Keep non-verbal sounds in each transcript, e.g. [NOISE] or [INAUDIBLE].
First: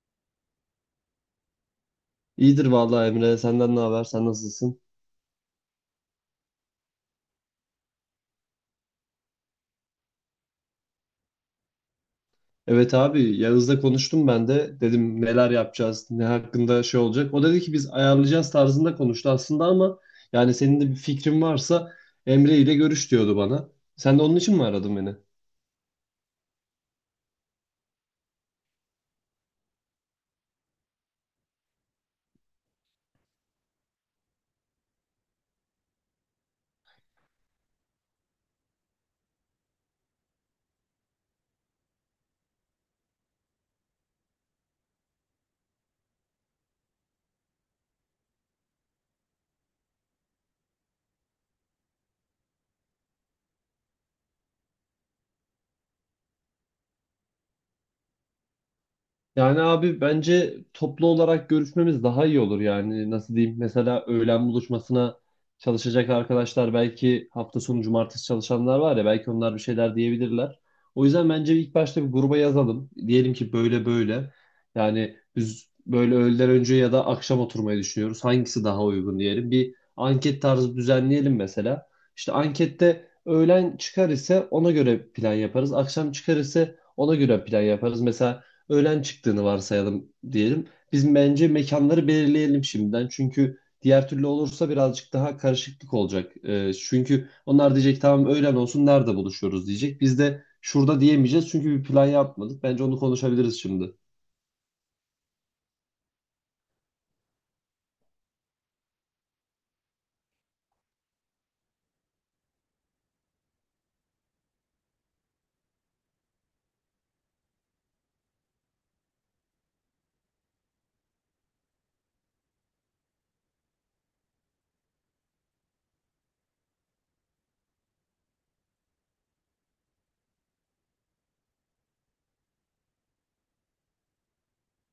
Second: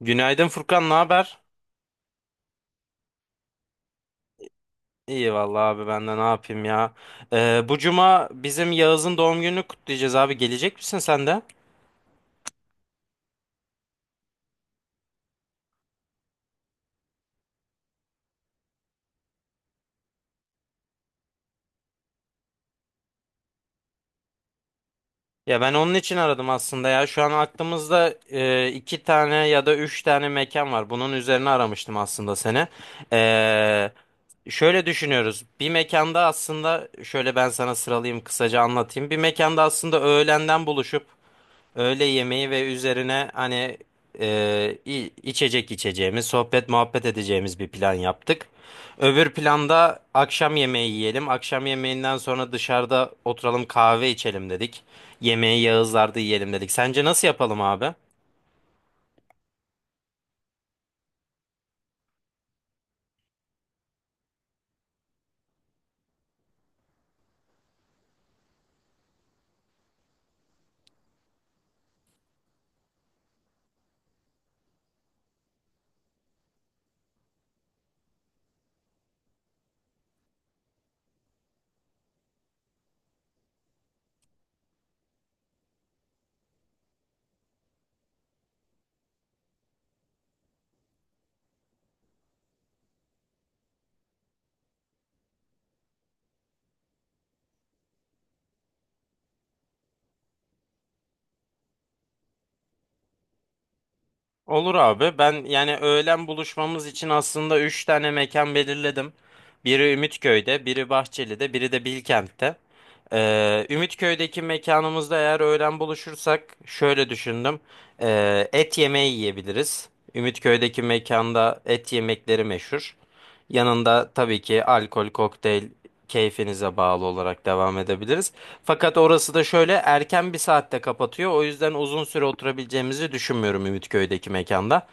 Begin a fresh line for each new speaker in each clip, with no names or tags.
Günaydın Furkan, ne haber?
İyidir vallahi Emre. Senden ne haber? Sen nasılsın?
İyi vallahi abi ben de ne yapayım ya. Bu cuma bizim Yağız'ın doğum gününü kutlayacağız abi. Gelecek misin sen de?
Evet abi Yağız'la konuştum ben de. Dedim neler yapacağız, ne hakkında şey olacak. O dedi ki biz ayarlayacağız tarzında konuştu aslında ama yani senin de bir fikrin varsa Emre ile görüş diyordu bana. Sen de onun için mi aradın beni?
Ya ben onun için aradım aslında ya. Şu an aklımızda iki tane ya da üç tane mekan var. Bunun üzerine aramıştım aslında seni. Ee, Şöyle düşünüyoruz. Bir mekanda aslında şöyle ben sana sıralayayım kısaca anlatayım. Bir mekanda aslında öğlenden buluşup öğle yemeği ve üzerine hani içecek içeceğimiz, sohbet muhabbet edeceğimiz bir plan yaptık. Öbür planda akşam yemeği yiyelim. Akşam yemeğinden sonra dışarıda oturalım kahve içelim dedik. Yemeği Yağızlar'da yiyelim dedik. Sence nasıl yapalım abi?
Yani abi bence toplu olarak görüşmemiz daha iyi olur yani nasıl diyeyim mesela öğlen buluşmasına çalışacak arkadaşlar belki hafta sonu cumartesi çalışanlar var ya belki onlar bir şeyler diyebilirler. O yüzden bence ilk başta bir gruba yazalım. Diyelim ki böyle böyle yani biz böyle öğleden önce ya da akşam oturmayı düşünüyoruz. Hangisi daha uygun diyelim. Bir anket tarzı düzenleyelim mesela. İşte ankette öğlen çıkar ise ona göre plan yaparız. Akşam çıkar ise ona göre plan yaparız. Mesela öğlen çıktığını varsayalım diyelim. Biz bence mekanları belirleyelim şimdiden. Çünkü diğer türlü olursa birazcık daha karışıklık olacak. Çünkü onlar diyecek tamam öğlen olsun nerede buluşuyoruz diyecek. Biz de şurada diyemeyeceğiz çünkü bir plan yapmadık. Bence onu konuşabiliriz şimdi.
Olur abi. Ben yani öğlen buluşmamız için aslında 3 tane mekan belirledim. Biri Ümitköy'de, biri Bahçeli'de, biri de Bilkent'te. Ümitköy'deki mekanımızda eğer öğlen buluşursak şöyle düşündüm. Et yemeği yiyebiliriz. Ümitköy'deki mekanda et yemekleri meşhur. Yanında tabii ki alkol, kokteyl keyfinize bağlı olarak devam edebiliriz. Fakat orası da şöyle erken bir saatte kapatıyor. O yüzden uzun süre oturabileceğimizi düşünmüyorum Ümitköy'deki mekanda.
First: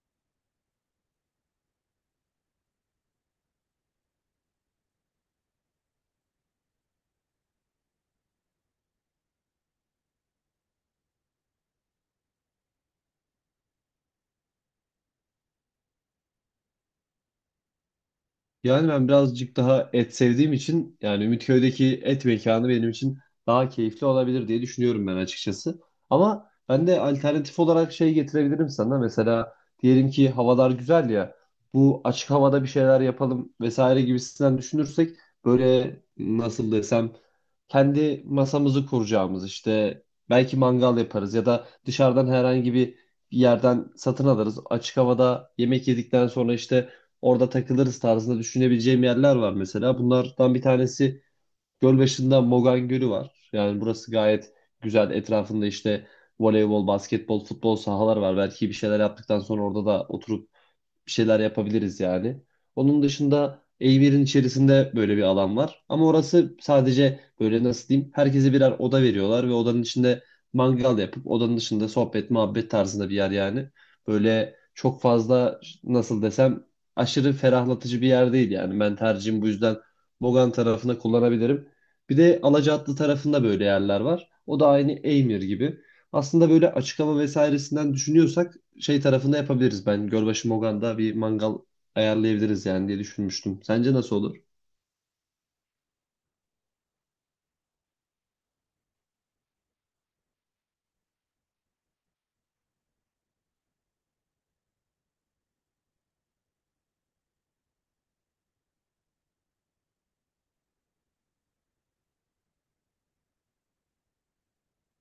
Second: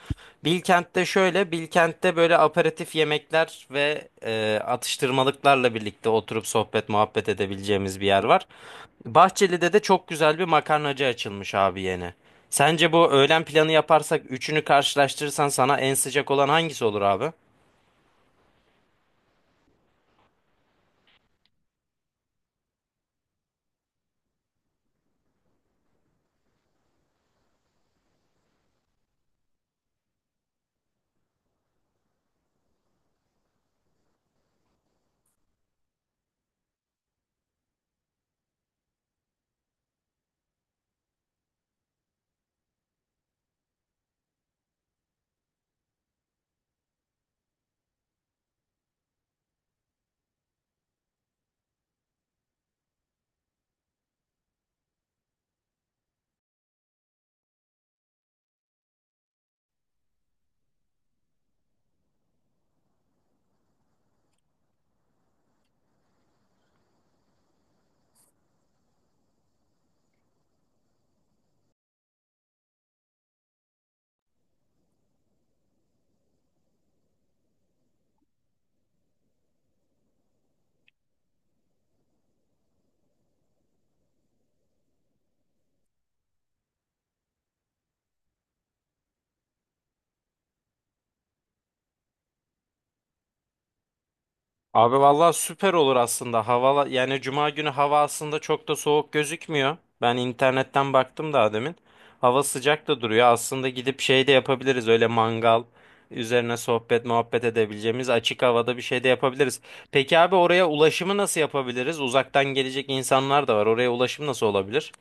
Bilkent'te şöyle, Bilkent'te böyle aperatif yemekler ve atıştırmalıklarla birlikte oturup sohbet muhabbet edebileceğimiz bir yer var. Bahçeli'de de çok güzel bir makarnacı açılmış abi yeni. Sence bu öğlen planı yaparsak üçünü karşılaştırırsan sana en sıcak olan hangisi olur abi?
Yani ben birazcık daha et sevdiğim için yani Ümitköy'deki et mekanı benim için daha keyifli olabilir diye düşünüyorum ben açıkçası. Ama ben de alternatif olarak şey getirebilirim sana. Mesela diyelim ki havalar güzel ya bu açık havada bir şeyler yapalım vesaire gibisinden düşünürsek böyle nasıl desem kendi masamızı kuracağımız işte belki mangal yaparız ya da dışarıdan herhangi bir yerden satın alırız. Açık havada yemek yedikten sonra işte orada takılırız tarzında düşünebileceğim yerler var mesela. Bunlardan bir tanesi Gölbaşı'nda Mogan Gölü var. Yani burası gayet güzel. Etrafında işte voleybol, basketbol, futbol sahalar var. Belki bir şeyler yaptıktan sonra orada da oturup bir şeyler yapabiliriz yani. Onun dışında a içerisinde böyle bir alan var. Ama orası sadece böyle nasıl diyeyim herkese birer oda veriyorlar ve odanın içinde mangal yapıp odanın dışında sohbet muhabbet tarzında bir yer yani. Böyle çok fazla nasıl desem aşırı ferahlatıcı bir yer değil yani. Ben tercihim bu yüzden Bogan tarafını kullanabilirim. Bir de Alacaatlı tarafında böyle yerler var. O da aynı Eymir gibi. Aslında böyle açık hava vesairesinden düşünüyorsak şey tarafında yapabiliriz. Ben Gölbaşı Mogan'da bir mangal ayarlayabiliriz yani diye düşünmüştüm. Sence nasıl olur?
Abi vallahi süper olur aslında. Hava yani cuma günü hava aslında çok da soğuk gözükmüyor. Ben internetten baktım daha demin. Hava sıcak da duruyor. Aslında gidip şey de yapabiliriz. Öyle mangal üzerine sohbet muhabbet edebileceğimiz açık havada bir şey de yapabiliriz. Peki abi oraya ulaşımı nasıl yapabiliriz? Uzaktan gelecek insanlar da var. Oraya ulaşım nasıl olabilir?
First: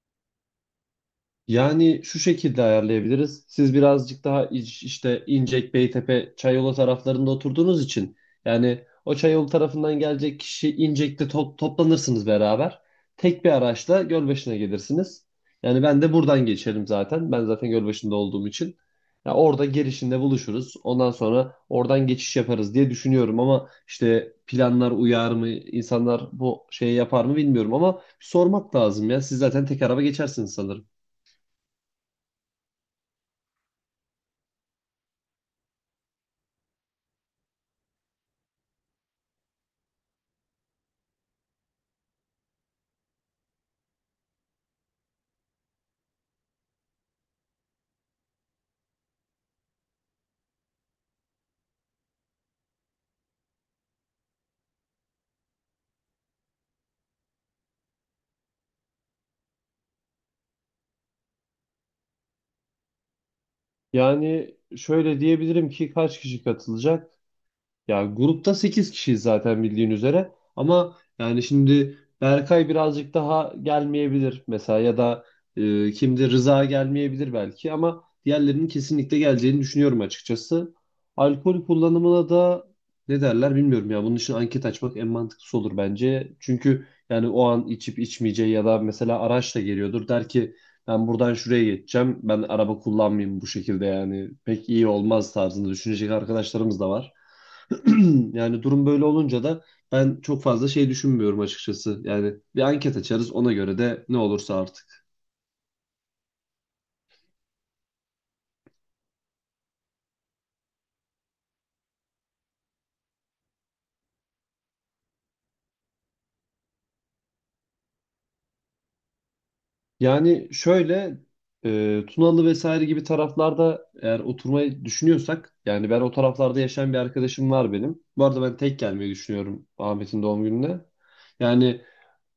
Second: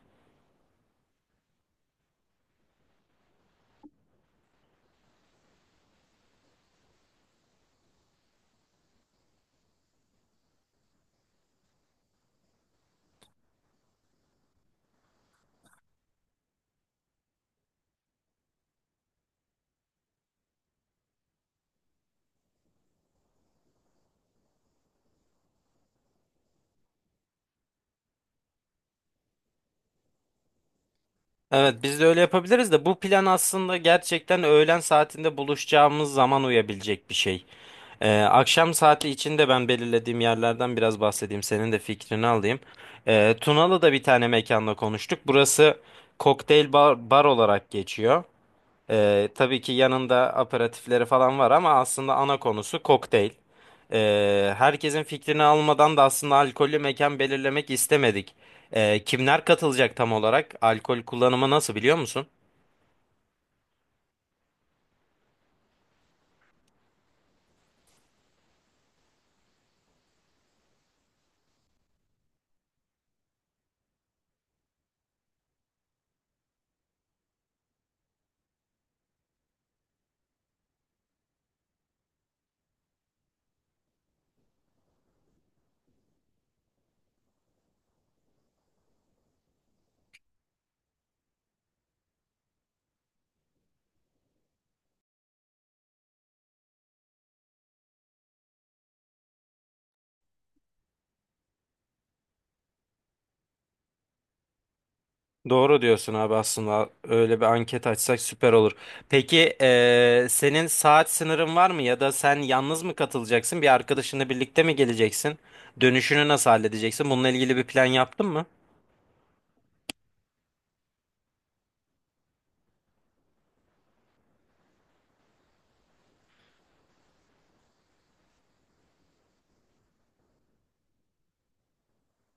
Yani şu şekilde ayarlayabiliriz. Siz birazcık daha işte İncek, Beytepe, Çayolu taraflarında oturduğunuz için yani o Çayolu tarafından gelecek kişi İncek'te toplanırsınız beraber. Tek bir araçla Gölbaşı'na gelirsiniz. Yani ben de buradan geçerim zaten. Ben zaten Gölbaşı'nda olduğum için. Ya orada girişinde buluşuruz. Ondan sonra oradan geçiş yaparız diye düşünüyorum ama işte planlar uyar mı, insanlar bu şeyi yapar mı bilmiyorum ama sormak lazım ya. Siz zaten tek araba geçersiniz sanırım.
Evet biz de öyle yapabiliriz de bu plan aslında gerçekten öğlen saatinde buluşacağımız zaman uyabilecek bir şey. Akşam saati içinde ben belirlediğim yerlerden biraz bahsedeyim. Senin de fikrini alayım. Tunalı'da bir tane mekanla konuştuk. Burası kokteyl bar, bar olarak geçiyor. Tabii ki yanında aperatifleri falan var ama aslında ana konusu kokteyl. Herkesin fikrini almadan da aslında alkollü mekan belirlemek istemedik. Kimler katılacak tam olarak? Alkol kullanımı nasıl biliyor musun?
Yani şöyle diyebilirim ki kaç kişi katılacak? Ya grupta 8 kişiyiz zaten bildiğin üzere. Ama yani şimdi Berkay birazcık daha gelmeyebilir mesela ya da kimdi Rıza gelmeyebilir belki ama diğerlerinin kesinlikle geleceğini düşünüyorum açıkçası. Alkol kullanımına da ne derler bilmiyorum ya. Bunun için anket açmak en mantıklısı olur bence. Çünkü yani o an içip içmeyeceği ya da mesela araçla geliyordur. Der ki ben buradan şuraya geçeceğim. Ben araba kullanmayayım bu şekilde yani. Pek iyi olmaz tarzında düşünecek arkadaşlarımız da var. [CLEARS THROAT] Yani durum böyle olunca da ben çok fazla şey düşünmüyorum açıkçası. Yani bir anket açarız ona göre de ne olursa artık.
Doğru diyorsun abi, aslında öyle bir anket açsak süper olur. Peki senin saat sınırın var mı ya da sen yalnız mı katılacaksın? Bir arkadaşınla birlikte mi geleceksin? Dönüşünü nasıl halledeceksin? Bununla ilgili bir plan yaptın mı?
Yani şöyle Tunalı vesaire gibi taraflarda eğer oturmayı düşünüyorsak yani ben o taraflarda yaşayan bir arkadaşım var benim. Bu arada ben tek gelmeyi düşünüyorum Ahmet'in doğum gününe. Yani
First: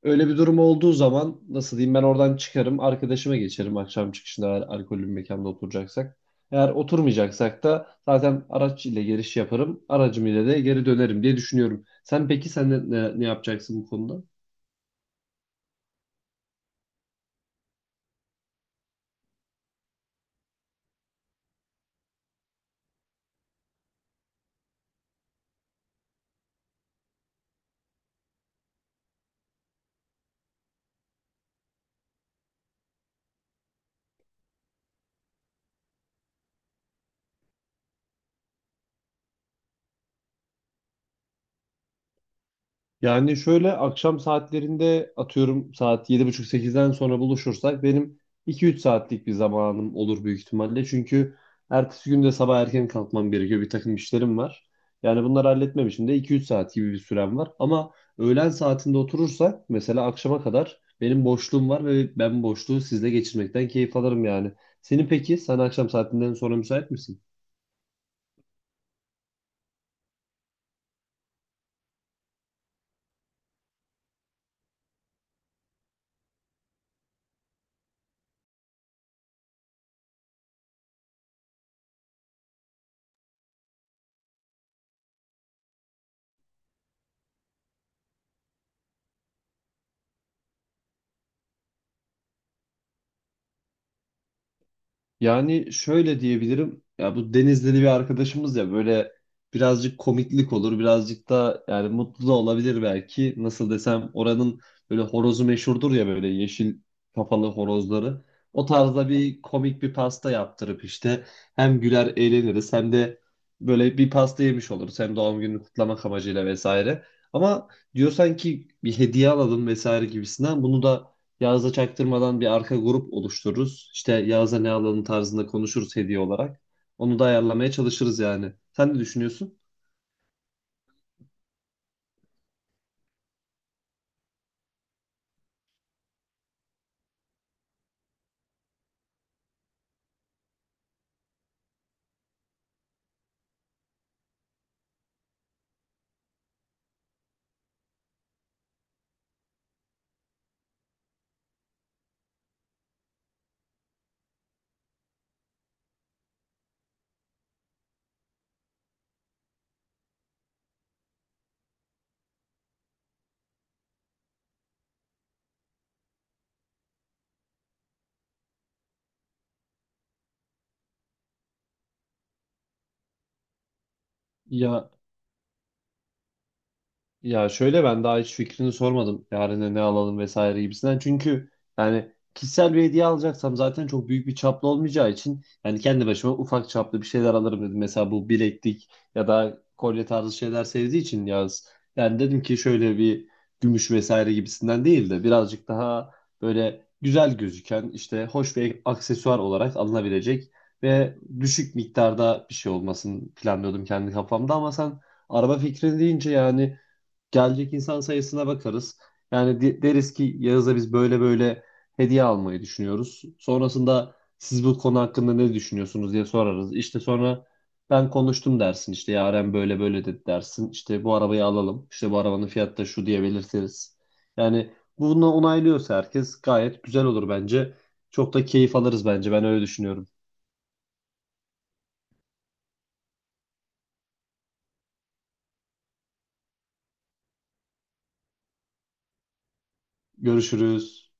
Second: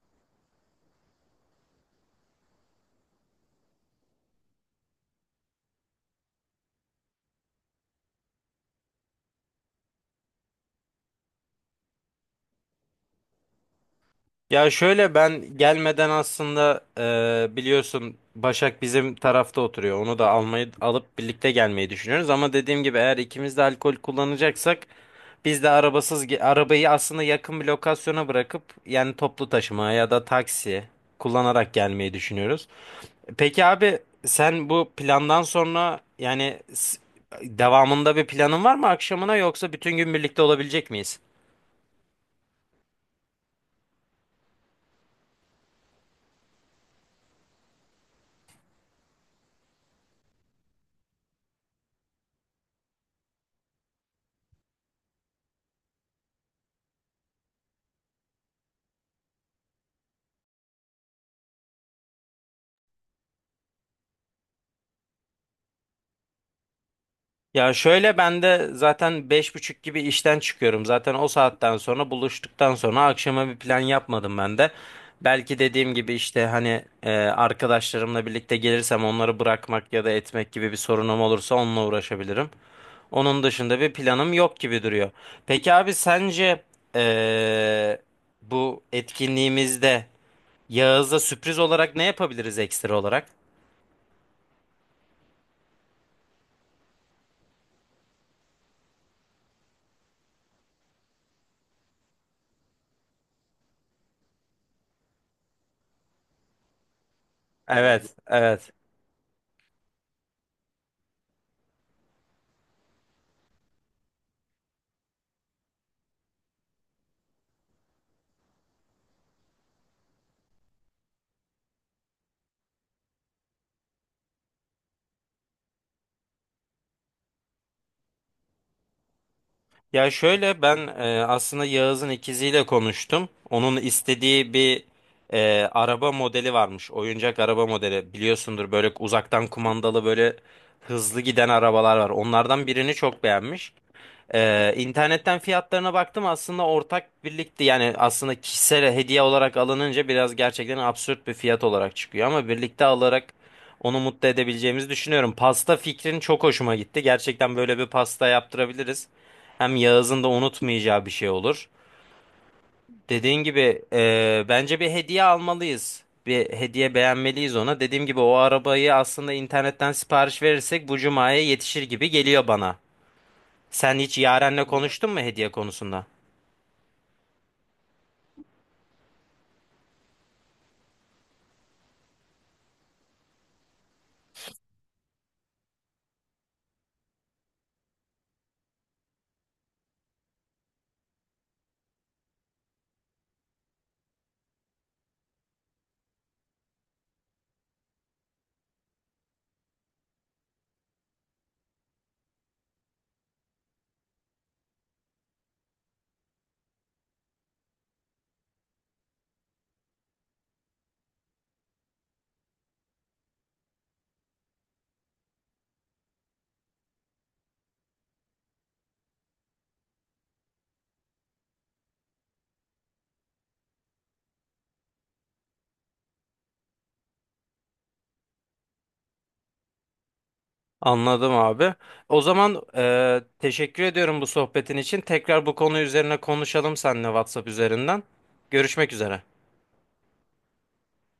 öyle bir durum olduğu zaman nasıl diyeyim ben oradan çıkarım arkadaşıma geçerim akşam çıkışında eğer alkollü bir mekanda oturacaksak. Eğer oturmayacaksak da zaten araç ile giriş yaparım aracım ile de geri dönerim diye düşünüyorum. Sen peki sen ne yapacaksın bu konuda?
Ya şöyle, ben gelmeden aslında biliyorsun Başak bizim tarafta oturuyor. Onu da almayı alıp birlikte gelmeyi düşünüyoruz. Ama dediğim gibi eğer ikimiz de alkol kullanacaksak biz de arabayı aslında yakın bir lokasyona bırakıp yani toplu taşıma ya da taksi kullanarak gelmeyi düşünüyoruz. Peki abi, sen bu plandan sonra yani devamında bir planın var mı akşamına, yoksa bütün gün birlikte olabilecek miyiz?
Yani şöyle akşam saatlerinde atıyorum saat 7:30 sekizden sonra buluşursak benim 2-3 saatlik bir zamanım olur büyük ihtimalle. Çünkü ertesi gün de sabah erken kalkmam gerekiyor. Bir takım işlerim var. Yani bunları halletmem için de 2-3 saat gibi bir sürem var. Ama öğlen saatinde oturursak mesela akşama kadar benim boşluğum var ve ben boşluğu sizle geçirmekten keyif alırım yani. Senin peki sen akşam saatinden sonra müsait misin?
Ya şöyle, ben de zaten 5.30 gibi işten çıkıyorum. Zaten o saatten sonra buluştuktan sonra akşama bir plan yapmadım ben de. Belki dediğim gibi işte hani arkadaşlarımla birlikte gelirsem onları bırakmak ya da etmek gibi bir sorunum olursa onunla uğraşabilirim. Onun dışında bir planım yok gibi duruyor. Peki abi sence e, bu etkinliğimizde Yağız'a sürpriz olarak ne yapabiliriz ekstra olarak?
Yani şöyle diyebilirim. Ya bu Denizli'li bir arkadaşımız ya böyle birazcık komiklik olur. Birazcık da yani mutlu da olabilir belki. Nasıl desem oranın böyle horozu meşhurdur ya böyle yeşil kafalı
Evet,
horozları. O
evet.
tarzda bir komik bir pasta yaptırıp işte hem güler eğleniriz hem de böyle bir pasta yemiş oluruz. Hem doğum gününü kutlamak amacıyla vesaire. Ama diyorsan ki bir hediye alalım vesaire gibisinden bunu da Yağız'a çaktırmadan bir arka grup oluştururuz. İşte Yağız'a ne alalım tarzında konuşuruz hediye olarak. Onu da ayarlamaya çalışırız yani. Sen ne düşünüyorsun?
Ya şöyle, ben aslında Yağız'ın ikiziyle konuştum. Onun istediği bir araba modeli varmış. Oyuncak araba modeli. Biliyorsundur, böyle uzaktan kumandalı böyle hızlı giden arabalar var. Onlardan birini çok beğenmiş. İnternetten fiyatlarına baktım, aslında ortak birlikte yani aslında kişisel hediye olarak alınınca biraz gerçekten absürt bir fiyat olarak çıkıyor ama birlikte alarak onu mutlu edebileceğimizi düşünüyorum. Pasta fikrin çok hoşuma gitti. Gerçekten böyle bir pasta yaptırabiliriz. Hem Yağız'ın da unutmayacağı bir şey olur. Dediğin gibi bence bir hediye almalıyız. Bir hediye beğenmeliyiz ona. Dediğim gibi o arabayı aslında internetten sipariş verirsek bu cumaya yetişir gibi geliyor bana. Sen hiç Yaren'le
Ya
konuştun mu hediye konusunda?
Ya şöyle ben daha hiç fikrini sormadım. Yarına ne alalım vesaire gibisinden. Çünkü yani kişisel bir hediye alacaksam zaten çok büyük bir çaplı olmayacağı için yani kendi başıma ufak çaplı bir şeyler alırım dedim. Mesela bu bileklik ya da kolye tarzı şeyler sevdiği için yaz. Yani dedim ki şöyle bir gümüş vesaire gibisinden değil de birazcık daha böyle güzel gözüken işte hoş bir aksesuar olarak alınabilecek ve düşük miktarda bir şey olmasını planlıyordum kendi kafamda ama sen araba fikrini deyince yani gelecek insan sayısına bakarız. Yani deriz ki Yağız'a biz böyle böyle hediye almayı düşünüyoruz. Sonrasında siz bu konu hakkında ne düşünüyorsunuz diye sorarız. İşte sonra ben konuştum dersin. İşte Yaren böyle böyle dedi dersin. İşte bu arabayı alalım. İşte bu arabanın fiyatı da şu diye belirtiriz. Yani bunu onaylıyorsa herkes gayet güzel olur bence. Çok da keyif alırız bence. Ben öyle düşünüyorum.
Anladım abi. O zaman teşekkür ediyorum bu sohbetin için. Tekrar bu konu üzerine konuşalım seninle WhatsApp üzerinden. Görüşmek üzere.
Görüşürüz.